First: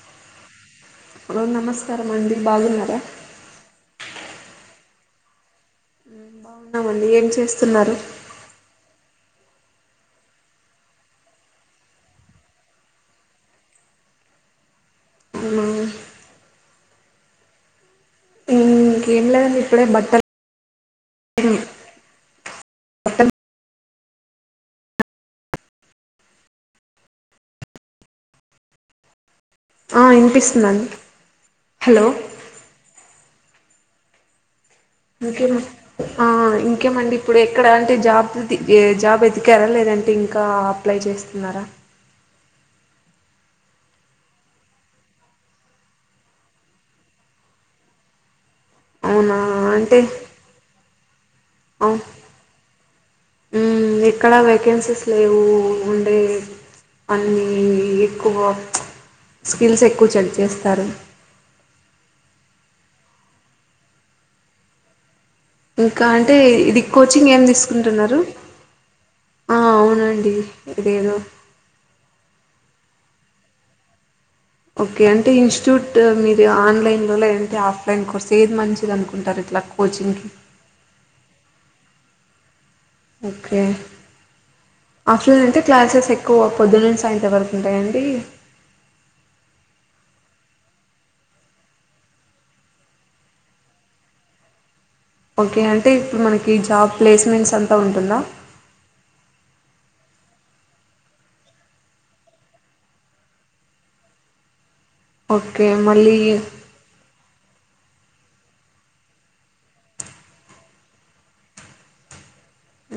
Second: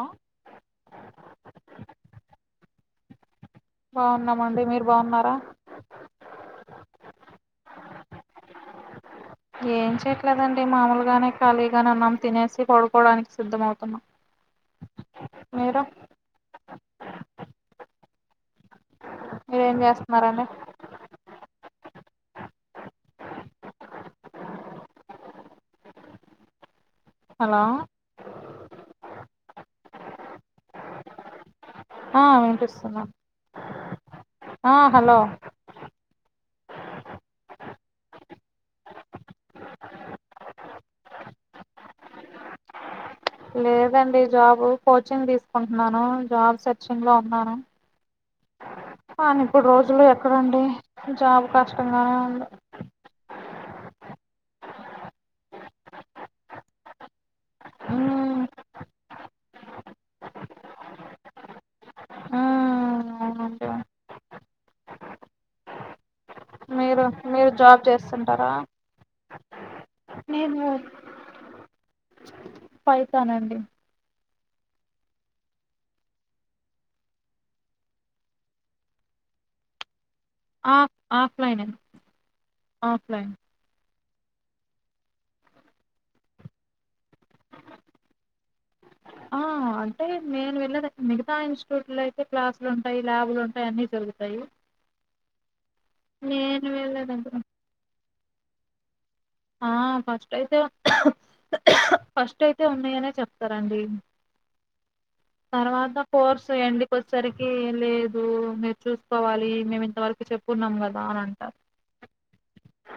ఆ హలో నమస్కారం అండి బాగున్నారా న్నామండి మీరు బావున్నారా స్తున్నారు ఏం చేయట్లేదండి మామూలుగానే ఖాళీగానే ఉన్నాం తినేసి పడుకోవడానికి సిద్ధం అవుతున్నాం అవునా మీరు ఉ ఏం లేదండి మీరేం ఇప్పుడే బట్టర్ చేస్తున్నారండి రు హలో ఆ ఇనిపిస్తుందండి ఆ వినిపిస్తున్నాం ఆ హలో ఇంకేం ఆ ఇంకేమండి ఇప్పుడు ఎక్కడ అంటే జాబ్ వృత్తి జాబ్ ఎతిగారా లేదంటే ఇంకా అప్లై చేస్తున్నారా లేదండి జాబు కోచింగ్ తీసుకుంటున్నాను జాబ్ సెర్చింగ్ లో ఉన్నాను అవునా కానీ ఇప్పుడు అంటే రోజులు ఎక్కడండి జాబు అవును కష్టంగానే ఉంది ఎక్కడ వేకెన్సీస్ లేవు అండీ అన్ని ఎక్కువ ఉమ్ ప్చ్ స్కిల్స్ ఎక్కువ చెల్ చేేస్తారు ఉమ్ అవునండి ఇంకా అంటే ఇది మీరు కోచింగ్ ఏం మీరు జాబ్ తీసుకుంటున్నారు చేస్తుంటారా అండి నేను ఇదేదో ఫైతానండి ఓకే అంటే ఇన్స్టిట్యూట్ మీరు ఆన్లైన్ లో లేదంటే ఆఫ్లైన్ కోర్స్ ఏది మంచిది అనుకుంటారు ఇట్లా కోచింగ్ కి ఆ ఆఫ్లైన్ ఏ ఓకే ఆఫ్టర్నూన్ అంత క్లాసెస్ ఎక్కువ పొద్దున్నంచి సాయంత వరకు ఉంటాయంండి ఆ అంటే నేను వెళ్ళ మిగతా ఇన్స్టిట్యూట్ లో అయితే క్లాసులు ఉంటాయి ల్యాబులు ఉంటాయి అన్ని జరుగుతాయి ఓకే అం అంటే ఇప్పుడు మనకి నేను జాబ్ వెళ్ళే దగ్గర ప్లేస్మెంట్స్ అంతా ఉంటుందా ఆ ఫస్ట్ అయితే ఫస్ట్ అయితే ఉన్నాయనే చెప్తారండి ఓకే తర్వాత మళ్ళీ కోర్సు ఎండ్ కొచ్చసరికి లేదు మీరు చూసుకోవాలి మేము ఇంతవరకు చెప్పున్నాం కదా అని అంటారు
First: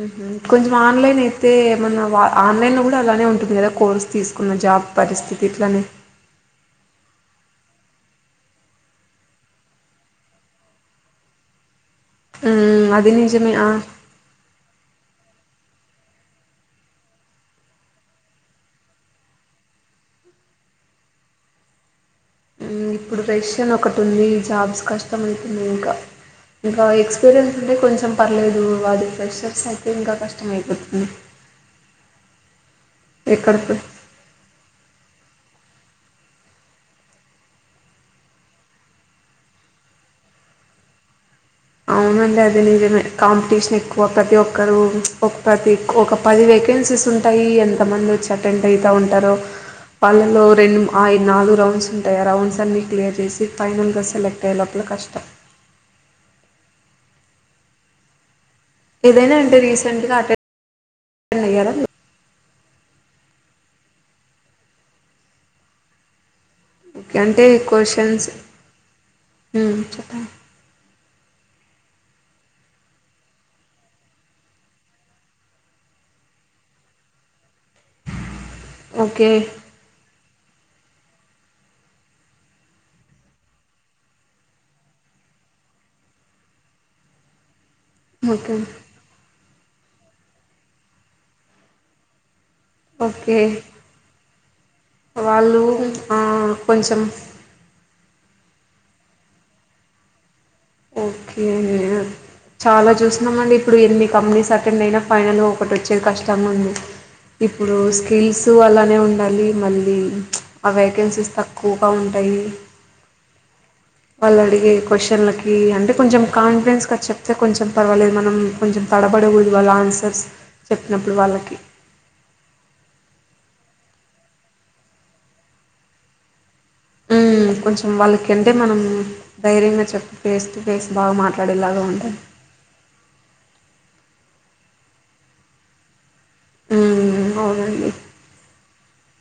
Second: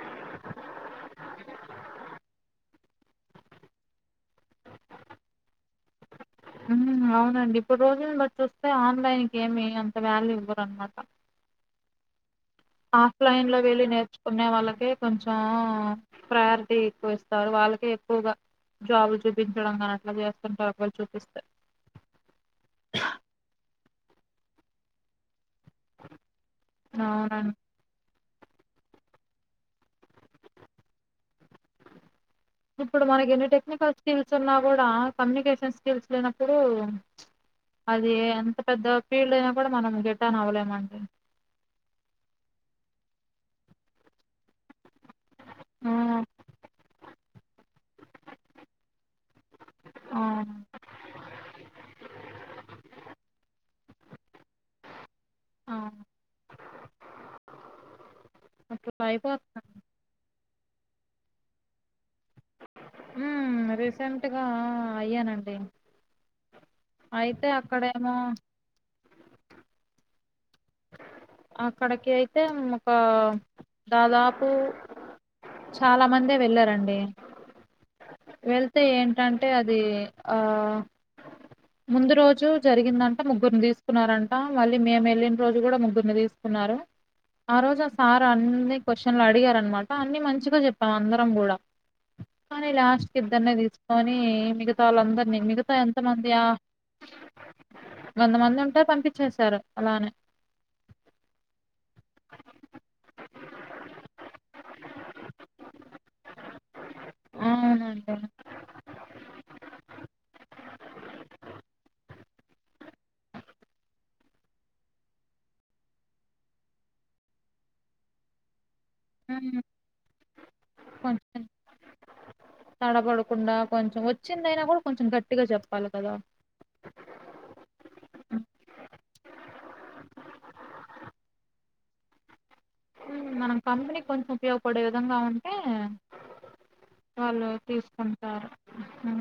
ఊహు కొం ఆన్లైన్ అయితే మన ఆన్లైన్ లో అలానే ఉంటుంది కదా కోర్స్ తీసుకున్న జాబ్ పరిస్థితి ఇట్లానే ఊ అవునండి ఇప్పుడు రోజుని బట్ చూస్తే ఆన్లైన్కి ఏమి అంత వ్యాల్యూ ఇవ్వరు అన్నమాట అది ఆఫ్లైన్ నిజమే లో ఆ! వెళ్ళి నేర్చుకునే వాళ్ళకే కొంచెం ఆ ప్రయారిటీ ఎక్కువ ఇస్తారు వాళ్ళకి ఎక్కువగా జాబులు చూపించడం కానీ అట్లా చేస్తుంటరు ఒక వేళ చూపిస్తే ఇప్పుడు రష్యన్ ఒకటి ఉంది జాబ్స్ కష్టం ఇంకా ఇంకా అవునండి ఎక్స్పీరియన్స్ అంటే కొంచెం పర్లేదు అది ఫ్రెషర్స్ అయితే ఇంకా కష్టం అయిపోతుంది ఇప్పుడు మనకి ఎన్ని ఎక్కడ పో టెక్నికల్ స్కిల్స్ ఉన్నా కూడా కమ్యూనికేషన్ స్కిల్స్ లేనప్పుడు ప్చ్ అది ఎంత పెద్ద ఫీల్డ్ అయినా కూడా మనం గెట్టాన్ అవ్వలేమండి అవునులే అది నిజమే కాంపిటీషన్ ఎక్కువ ప్రతి ఒక్కరు ఒక ప్రతి ఆ ఒక పది వేకెన్సీస్ ఉ తయ్యల్ ఎంత మంది వచ్చి అటెండ్ అయితా ఉంటారొ వాళ్ళలో అవును రెం అయి నాలుగు రౌండ్స్ ఉంటాయి ఆ రౌండ్స్ అన్ని క్లియర్ చేసి ఫైనల్ సెలక్ట్ అయ్యే లోపల కష్టం ఆ ఏదైనా ఉంటే రీసెంట్ గా... అటెం డెన్స్ ఎయ్యల మీరు రీసెంట్ గా అయ్యానండి అంటే అయితే అక్కడేమో క్వశ్చన్స్ మ్... చెప్పండి అక్కడకి అయితే ఒక దాదాపు చాలా మందె వెళ్ళారండి వెళ్ తే ఓకే ఏంటంటే అది ఆ ముందు రోజు జరిగిందంట ముగ్గురుని తీసుకున్నారంట మళ్ళీ మేము వెళ్ళిన రోజు కూడా ముగ్గురుని తీసుకున్నారు ఆ రోజు సార్ ఓకే అన్ని క్వశ్చన్లు అడిగారు అనమాట అన్ని మంచిగా చెప్పాం అందరం కూడా కానీ లాస్ట్ కి ఓకే ఇద్దరినే తీసుకొని మిగతా వాళ్ళందరినీ వాళ్ళు మిగతా ఎంత మంది ఆ వంద మంది ఉంట టె పంపించేశారు అలానే ఓకే అం చాలా చూసన్నాామ అండి ఇప్పుడు ఎన్ని కంపెనీస్ అటెండ్ అయినా ఫైనల్ ఒకటి వచ్చేది కష్టం ఉంది ఇప్పుడు అవునండి స్కిల్స్ అలానే ఉండాలి మళ్ళీ ఆ వేకెన్సీస్ తక్కువగా ఉంటాయి వాళ్ళు అడిగే క్వశ్చన్లకి ఈ అంటే కొంచెం కాన్ఫిడెన్స్గా చెప్తే కొంచెం పర్వాలేదు మనం కొంచెం తడబడకూడదు ఉమ్ వాళ్ళ ఆన్సర్స్ చెప్పినప్పుడు కొంచెం వాళ్ళకి తడబడకుండా కొంచెం వచ్చిందైనా కూడా కొంచెం గట్టిగా చెప్పాలి కదా కొంచెం వాళ్ళక ఉమ్ అంటే మనము ధైర్యంగా చెప్పి ఫేస్ టు ఫేస్ బాగా మాట్లాడేలాగా ఉంటది మనం కంపెనీ కొంచెం ఉపయోగపడే విధంగా ఉంటే హ్మ్ వాళ్ళు అవునండి తీసుకుంటారు అ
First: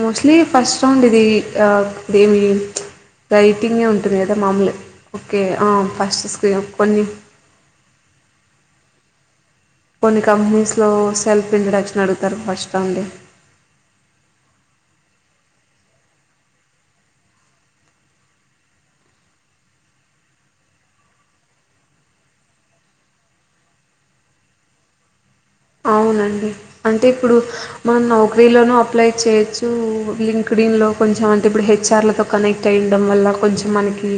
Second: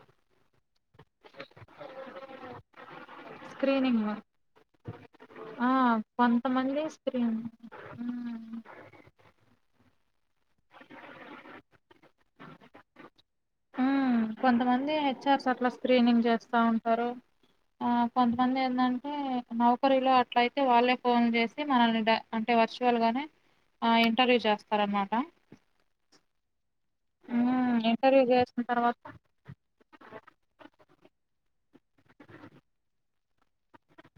మోస్ట్లీ ఫస్ట్ రౌండ్ ఇదిఏమీ రైటింగే స్క్రీనింగ్ ఉంటుంది కదా మామూలు ఓకే ఫస్ట్ స్క్రీన్ కొన్ని అ కొన్ని కంపెనీస్లో సెల్ఫ్ ఇంట్రొడక్షన్ అడుగుతారు ఫస్ట్ అండి హచ్ఆర్స్ అట్లా స్క్రీనింగ్ చేస్తా ఉంటారు కొంతమంది ఏంటంటే నౌకరీలో అట్లయితే వాళ్ళే ఫోన్ చేసి మనల్ని అంటే వర్చువల్గానే ఇంటర్వ్యూ చేస్తారనమాట అవునండి అంటే ఇప్పుడు మనం ఇంటర్వ్యూ చేసిన నౌకరీలోనూ తర్వాత అప్లై చేయొచ్చు లింక్ డింన్న్లొ కొంచెం అంటే ఇప్పుడు హెచ్ఆర్ లతో కనెక్ట్ అయి ఉండటం వల్ల కొంచెం మనకి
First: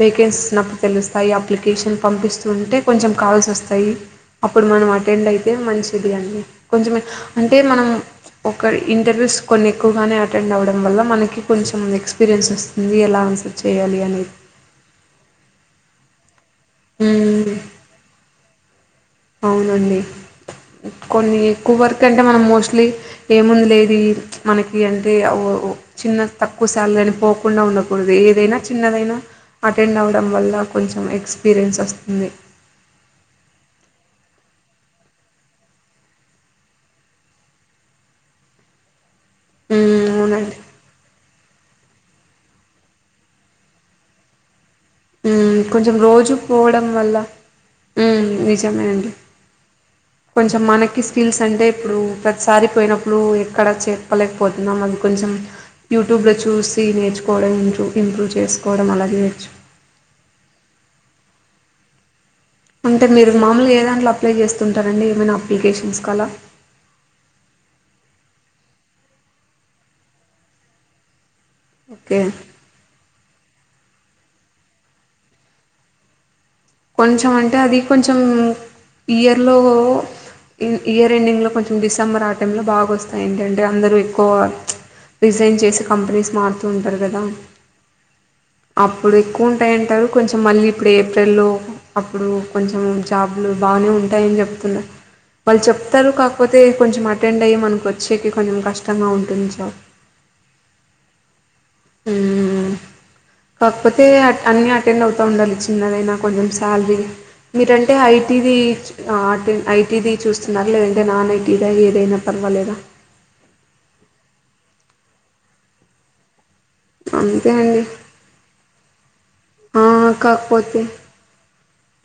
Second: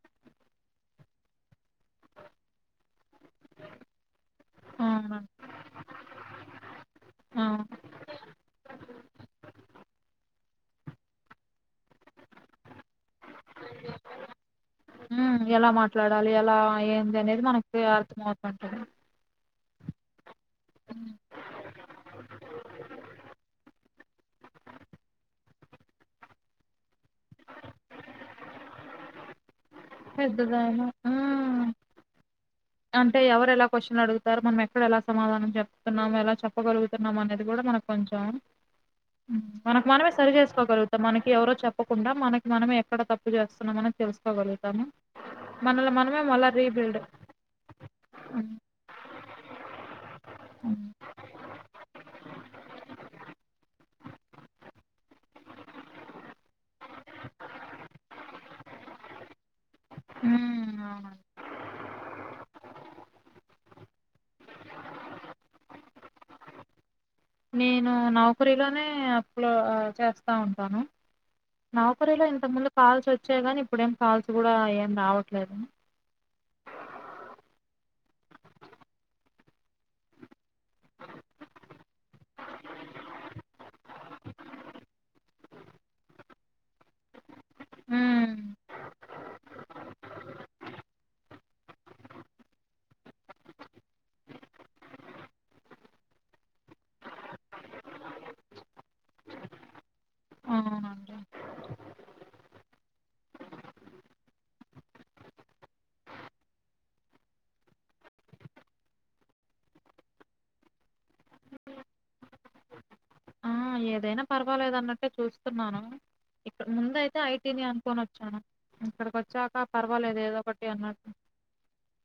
వేకెన్సీస్ తెలుస్తాయి అప్లై కేషన్ పంపిస్తూంటే కొంచెం కాల్స్ వస్తాయి అప్పుడు మనం అవును, అటెండ్ అయి అయితే మంచిది అని కొంచెం అంటే అవును. మనం ఒక ఇంటర్వ్యూస్ కొన్ని ఎక్కువగానే అటెండ్ అవడం వల్ల మనకి కొంచెం ఎక్స్పీరియన్స్ వస్తుంది ఎలా ఆన్సర్ చేయాలి అనేది ట్లాడాలి ఎలా ఏంది అనేది హ్మ్. మనకి అర్థం అవుతుంది [unintelligible] అవునండి కొన్ని ఎక్కువ వర్క్ అంటే మనం మోస్ట్లీ ఏముంది లేదు మనకి అంటే చిన్న తక్కువ సాలరీ అని పోకుండా ఉండకూడదు ఏదైనా చిన్నదైనా అటెండ్ అవ్వడం వల్ల కొంచెం ఎక్స్‌పీరియన్స్ వస్తుంది. అంటే ఎవరెలా క్వశ్చన్లు అడుగు తారు మనం ఎక్కడ ఎలా సమాధానం చెప్తున్నాం ఎలా చెప్పగలుగుతున్నాం అనేది కూడా మనకు కొంచెం మనకు హ్మ్. మనమే సరి అవునండి. చేసుకోగలుగుతాం మనకి ఎవరో చెప్ప చెప్పకుండా మనకి మనమే ఎక్కడ తప్పు చేస్తున్నాం అనేది తెలుసుకోగలు తము హ్మ్ కొంచెం రోజు పోవడం వల్ల హ్మ్ నిజమేనండి కొంచెం హ్మ్. మనకి స్కిల్స్ అంటే ఇప్పుడు ప్రతిసారి పోయినప్పుడు ఎక్కడ చే చెప్పలేకపోతున్నాం అది కొంచెం యూట్యూబ్లో చూసి కీ నేర్చుకోవడం ఇంచు ఇంప్రూవ్ చేసుకోవడం అలాగే చేయొచ్చు హ్మ్ అవును అంటే మీరు మామూలుగా ఏ దాంట్లో అప్లై చేస్తుంటారండి ఏమైనా అప్లికేషన్స్ కి అలా నేను నౌకరీ లోనే అప్లోడ్ చేస్తా ఉంటాను ఓకే నౌకరిలో ఇంతకు ముందు కాల్స్ వచ్చాయి గాని ఇప్పుడేం కాల్స్ కూడా ఏం రావట్లేదు కొంచెం అంటే అది కొంచెం ఇయర్లో ఇ ఇయర్ ఎండింగ్లో కొంచెం డిసెంబర్ ఆ టైంలో బాగొస్తాయి, ఏంటంటే అందరూ ఎక్కువ ప్చ్ రిజైన్ చేసి కంపెనీస్ మారుతూ ఉంటారు గదా. హ్మ్. అప్పుడు ఎక్కువ ఉంటాయంటారు కొంచెం మళ్ళీ ఇప్పుడు ఏఫ్రెల్లో అప్పుడు కొంచెం జాబ్లు బానే ఉంటాయని చెప్తున్నరు. వాళ్ళు చెప్తారు కాకపోతే కొంచెం అటెండ్ అయ్యి మనకు వచ్చేకి కొంచెం కష్టంగా ఉంటుంది జాబ్. అవునండి. ఉమ్ కాకపోతే అన్నీ అటెండ్ అవుతూ ఉండాలి చిన్నదైనా కొంచెం శాలరీ మీరంటే ఐటీది అ ఐటీది చూస్తున్నారు లేదంటే నాన్ ఐటీదా ఏదైనా పర్వాలేదా, ఆ ఏదైనా పర్వాలేదు అన్నట్టే చూస్తున్నాను ఇక్కడ ముందు అయితే ఐటీ అంతే నే అండి అనుకొని వచ్చాను ఎక్కడ చ్చాక ఆ, పర్వాలేదు ఏదో ఒకటి కాకపోతే అన్నట్టు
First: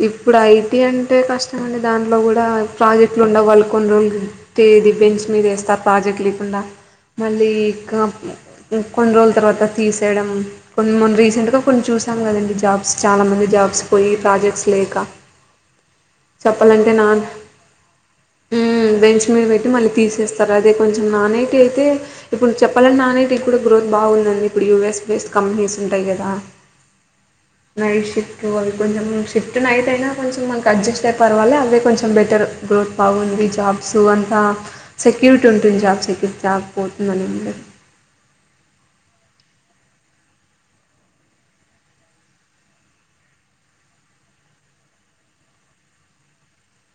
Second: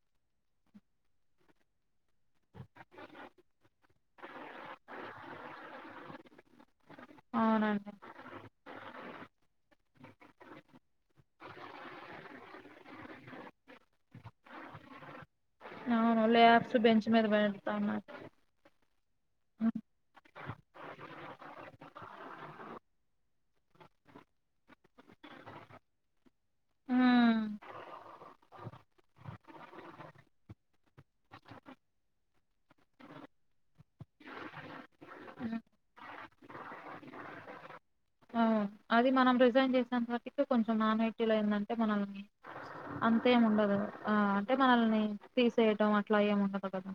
ఇప్పుడు ఐటీ అంటే కష్టం అండి దాంట్లో కూడా ప్రాజెక్ట్లు ఉండవు, వాళ్ళకు కొన్ని రోజులుట్టేది బెంచ్ మీద వేస్తారు ప్రాజెక్ట్ లేకుండా, మళ్ళీ అవునండి. ఇకా కొన్ని రోజుల తర్వాత తీసేయడం, కొన్ని మొన్న రీసెంట్గా కొన్ని చూసాం కదండి జాబ్స్ చాలామంది జాబ్స్ పోయి ప్రాజెక్ట్స్ లేక అవును. లేఆఫ్స్ చెప్పాలంటే బెంచ్ నాన్ మీద పెడతన్నారు. మ్మ్ బెంచ్ మీద పెట్టి హ్మ్. మళ్ళీ తీసేస్ సరే అదే కొంచెం నాన్ ఐటి అయితే ఇప్పుడు చెప్పాలని నాన్ ఐటి కూడా గ్రోత్ బాగుందండి. ఇప్పుడు యూ ఎస్ బేస్డ్ కంపెనీస్ ఉంటాయి కదా, హ్మ్. నైట్ షిఫ్ట్ అవి కొంచెం షిఫ్ అంటే నైట్ అయినా కొంచెం మనకు అడ్జస్ట్ అయి పర్వాలే, అంటే కొంచెం బెటర్ గ్రోత్ బాగుంది జాబ్స్ అంతా సెక్యూరిటీ హ్మ్. ఉంటుంది, జాబ్ సెక్యూరిటీ జాబ్ పోతుందని. అవును. అది మనం రిజైన్ చేసినంతటికి కొంచెం నాన్ ఐటీలో ఎందంటే మనల్ని అంతేమి ఉండదు, ఆ అంటే మనల్ని తీసేయటం అట్లా ఏమి ఉండదు కదా.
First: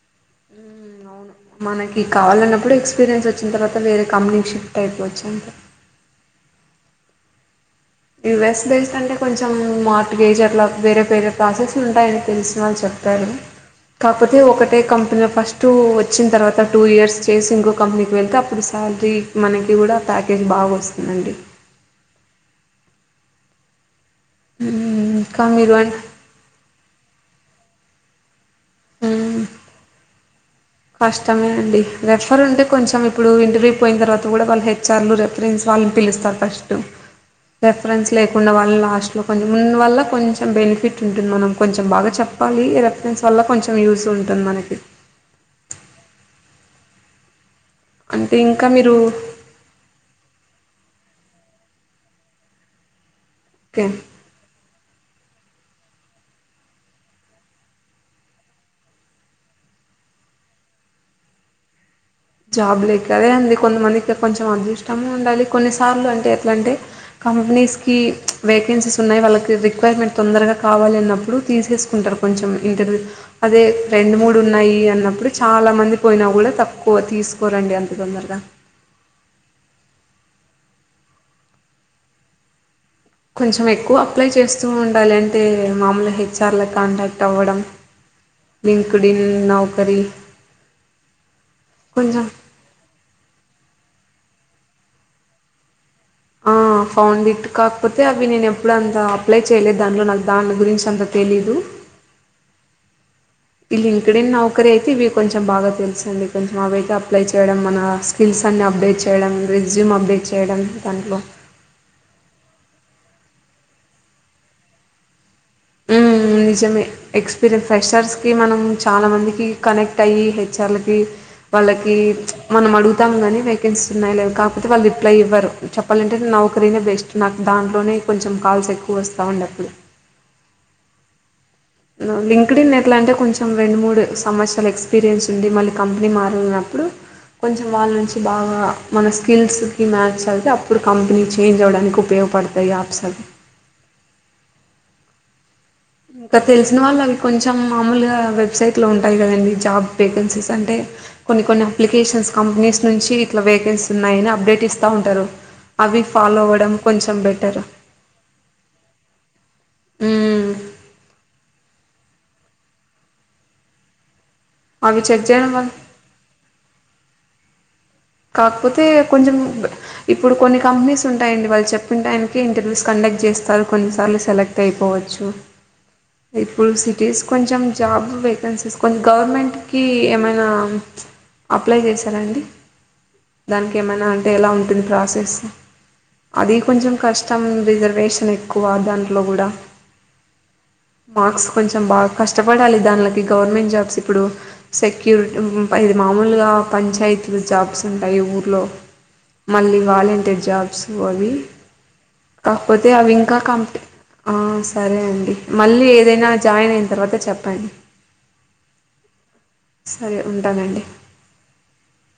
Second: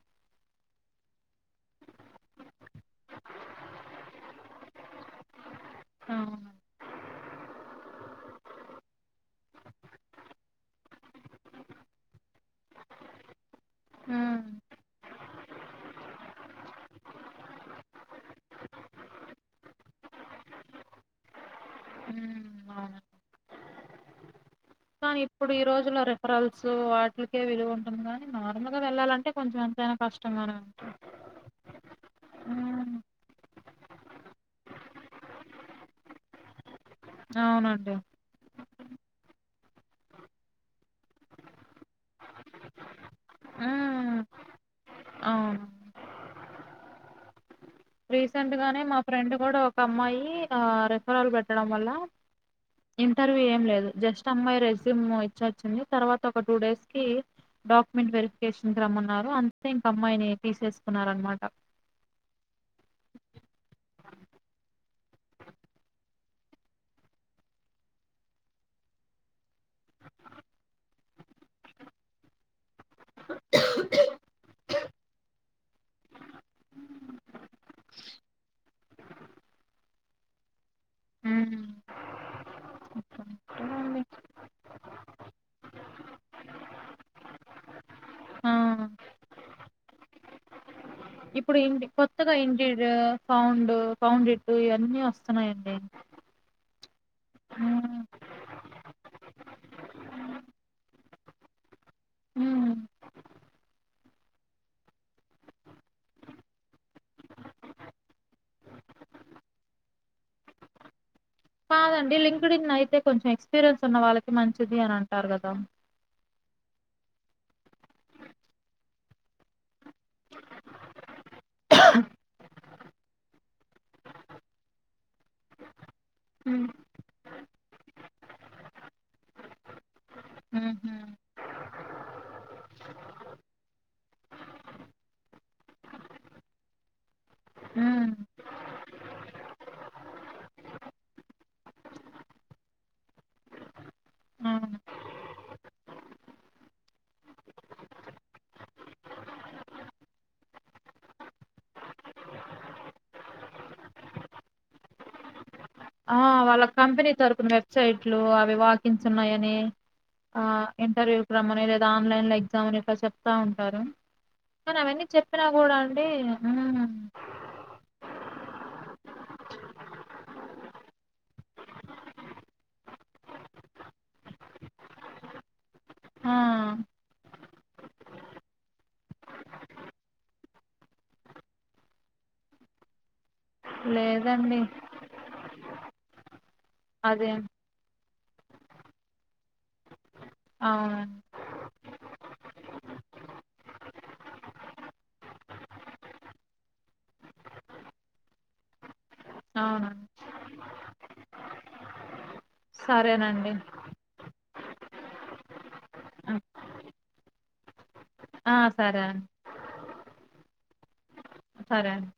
హ్మ్. అవును. మనకి కావాలన్నప్పుడు ఎక్స్పీరియన్స్ వచ్చిన తర్వాత వేరే కంపెనీకి షిఫ్ట్ అయిపోవచ్చు. అవును. యు. ఎస్ బేస్డ్ అంటే కొంచెం మార్ట్ గేజ్ అట్లా వేరే వేరే ప్రాసెస్లు ఉంటాయని తెలిసిన వాళ్ళు చెప్పారు. కాకపోతే హ్మ్. ఒకటే కంపెనీ ఫస్ట్ వచ్చిన తర్వాత టూ ఇయర్స్ చేసి, ఇంకో కంపెనీకి వెళ్తే అప్పుడు శాలరీ మనకి కూడా ప్యాకేజ్ బాగా వస్తుందండి. హ్మ్. అవును. మ్మ్ కానీ ఇంకా ఇప్పుడు ఈ మీరు అన్ రోజుల్లో రిఫరల్స్ వాటికే విలువ ఉన్ ఉంది గానీ నార్మల్ గా వెళ్లాలంటే కొంచెం ఎంతైనా కష్ టం మనా కష్టమే అండి రెఫర్ ఉంటే హ్మ్. కొంచెం ఇప్పుడు ఇంటర్వ్యూ పోయిన తర్వాత కూడా వాళ్ళ హెఆర్లు రెఫరెన్స్ వాళ్ళని పిలుస్తారు ఫస్ట్ అవునండి. రెఫరెన్స్ లేకుండా వా లాస్ట్లో కొంచెం ముందు వల్ల కొంచెం బెనిఫిట్ ఉంటుంది. మనం కొంచెం బాగా చెప్పాలి రెఫరెన్స్ వల్ల కొంచెం యూజ్ హ్మ్. ఉంటుంది మనకి. అవును. అంటే రీసెంట్ ఇంకా గానే మీరు మా ఫ్రెండ్ కూడా ఒక అమ్మాయి ఆ రె ఫరాల్ పెట్టడం వల్ల ఇం ఇంటర్వ్యూ ఏం ఓకే లేదు, జస్ట్ అమ్మాయి రెస్యూమ్ ఇచ్చచ్ చింది తర్వాత ఒక టూ డేస్ కి డాక్యుమెంట్ వెరిఫికేషన్ రమ్మన్నారు, అంతే ఇంక అమ్మాయిని తీసేసుకున్నరనమాట. జాబ్ లేక అదే అండి కొంతమందికి కొంచెం అదృష్టము ఉండాలి. కొన్నిసార్లు అంటే ఎట్లా అంటే కంపెనీస్కి వేకెన్సీస్ ఉన్నాయి, వాళ్ళకి రిక్వైర్మెంట్ తొందరగా కావాలి అన్నప్పుడు తీసేసుకుంటారు, కొంచెం ఇంటర్వ్యూస్ అదే రెండు మూడు ఉన్నాయి అన్నప్పుడు చాలామంది పోయినా కూడా తక్. కో తీసుకోరండి అంత తొందరగా హ్మ్. కొంచెం ఎక్కువ అండి. అప్లై చేస్తూ ఉండాలి, అంటే మామూలు హెచ్ఆర్లకు కాంటాక్ట్ అవ్వడం ఆ! LinkedIn Naukri. ఇప్పుడు ఇ కొంచెం కొత్తగా ఇంటీరియర్ సౌండ్ పౌండ్ ఇట్టు ఇవన్నీ వస్తున్నాయండి ఆ ఫౌండ్ ఇట్ హ్మ్. కాకపోతే అవి నేను ఎప్పుడు అంత అప్లై చేయలేదు, దానిలో నాకు దాన్ల గురించి అంత తెలీయదు. హ్మ్. ఈ లింక్డిన్, నౌకరీ అయితే ఇవి కొంచెం బాగా తెలుస్ అండి, కొంచెం అవి అయితే అప్లై చేయడం, మన స్కిల్స్ అన్ని అప్డేట్ చేయడం, రిజ్యూమ్ అప్డేట్ చేయడం దాంట్లో. కాదండి లింక్డిన్ అయితే కొంచెం ఎక్స్పీరియన్స్ ఉన్న వాళ్ళకి మంచిది అని అంటారు కదా. హ్మ్ నిజం ఎక్స్పీరియన్స్ ఫెషర్స్కి మనం చాలా మందికి కనెక్ట్ అయ్యి హెచ్ఆర్లకి వాళ్ళకి మనం అడుగుతాం, కానీ వేకెన్సీస్ ఉన్నా లేవు కాకపోతే వాళ్ళు రిప్లై ఇవ్వారు, చెప్పాలంటే ఉహు నౌకరీనే బెస్ట్ నాకు దాంట్లోనే కొంచెం కాల్స్ ఎక్కువ వస్తా ఉండే అప్పుడు. ఉమ్ లింక్డ్ ఇన్ ఎట్లా అంటే కొంచెం రెండు మూడు సంవత్సరాల ఎక్స్పీరియన్స్ ఉండి మళ్ళీ కంపెనీ మారలనప్పుడు, కొంచెం వాళ్ళ నుంచి బాగా మన స్కిల్స్కి మ్యాచ్ అయితే, అప్పుడు కంపెనీ చేంజ్ అవ్వడానికి ఉపయోగపడతాయి యాప్స్ అవి. అవును ఇంకా తెలిసిన వాళ్ళు అవి కొంచెం మామూలుగా వెబ్సైట్ లో ఉంటాయి కదండి, జాబ్ వేకెన్సీస్ అంటే కొన్ని కొన్ని అప్లికేషన్స్ కంపెనీస్ నుంచి ఇట్లా వేకెన్సీస్ ఉన్నాయని అప్డేట్ ఇస్తా ఉంటారు అవి. ఫాలో వాళ్ళ అవ్వడం కంపెనీ కొంచెం తరపున బెటర్ వెబ్సైట్లు అవి వాకింగ్స్ ఉన్నాయని ఆ ఇంటర్వ్యూ మని లేదా ఆన్లైన్ లో ఎగ్జామ్ అని ఇట్లా చెప్తా ఉంటారు కానీ అవి అవన్నీ చెక్ చెప్పినా చేయడం వల్ల కూడా అండి కాకపోతే కొంచెం ఇప్పుడు కొన్ని కంపెనీస్ ఉంటాయండి, వాళ్ళు చెప్పిన టైకి ఇంటర్వ్యూస్ కండక్ట్ చేస్తారు కొన్నిసార్లు సెలెక్ట్ అయిపోవచ్చు. ఆ ఇప్పుడు సిటీస్ కొంచెం జాబ్ వేకెన్సీస్ కొంచం, గవర్నమెంట్కి ఏమైనా అప్లై చేశారా అండి. దానిక్ ఏమనా అంటే ఎలా లేదండి ఉంటుంది ప్రాసెస్ అది కొంచెం అదే కష్టం రిజర్వేష్ ను ఎక్కువ దాంట్లో కూడా ఆవ్ న్ మార్క్స్ కొంచెం బాగా కష్టపడాలి దానిలోకి గవర్నమెంట్ జాబ్స్ ఇప్పుడు సెక్యూరి ఇది మామూలుగా పంచాయతీల జాబ్స్ ఉంటాయి ఊర్లో మళ్ళీ అవునండి వాలంటర్ జాబ్స్ అవి కాకపోతే అవి ఇంకా సరేనండి కంపి ఆ సరే అండి మళ్ళీ ఏదైనా జాయిన్ అయిన తర్వాత చెప్పండి ఆ సరే సరే ఉంటానండి సరే అండి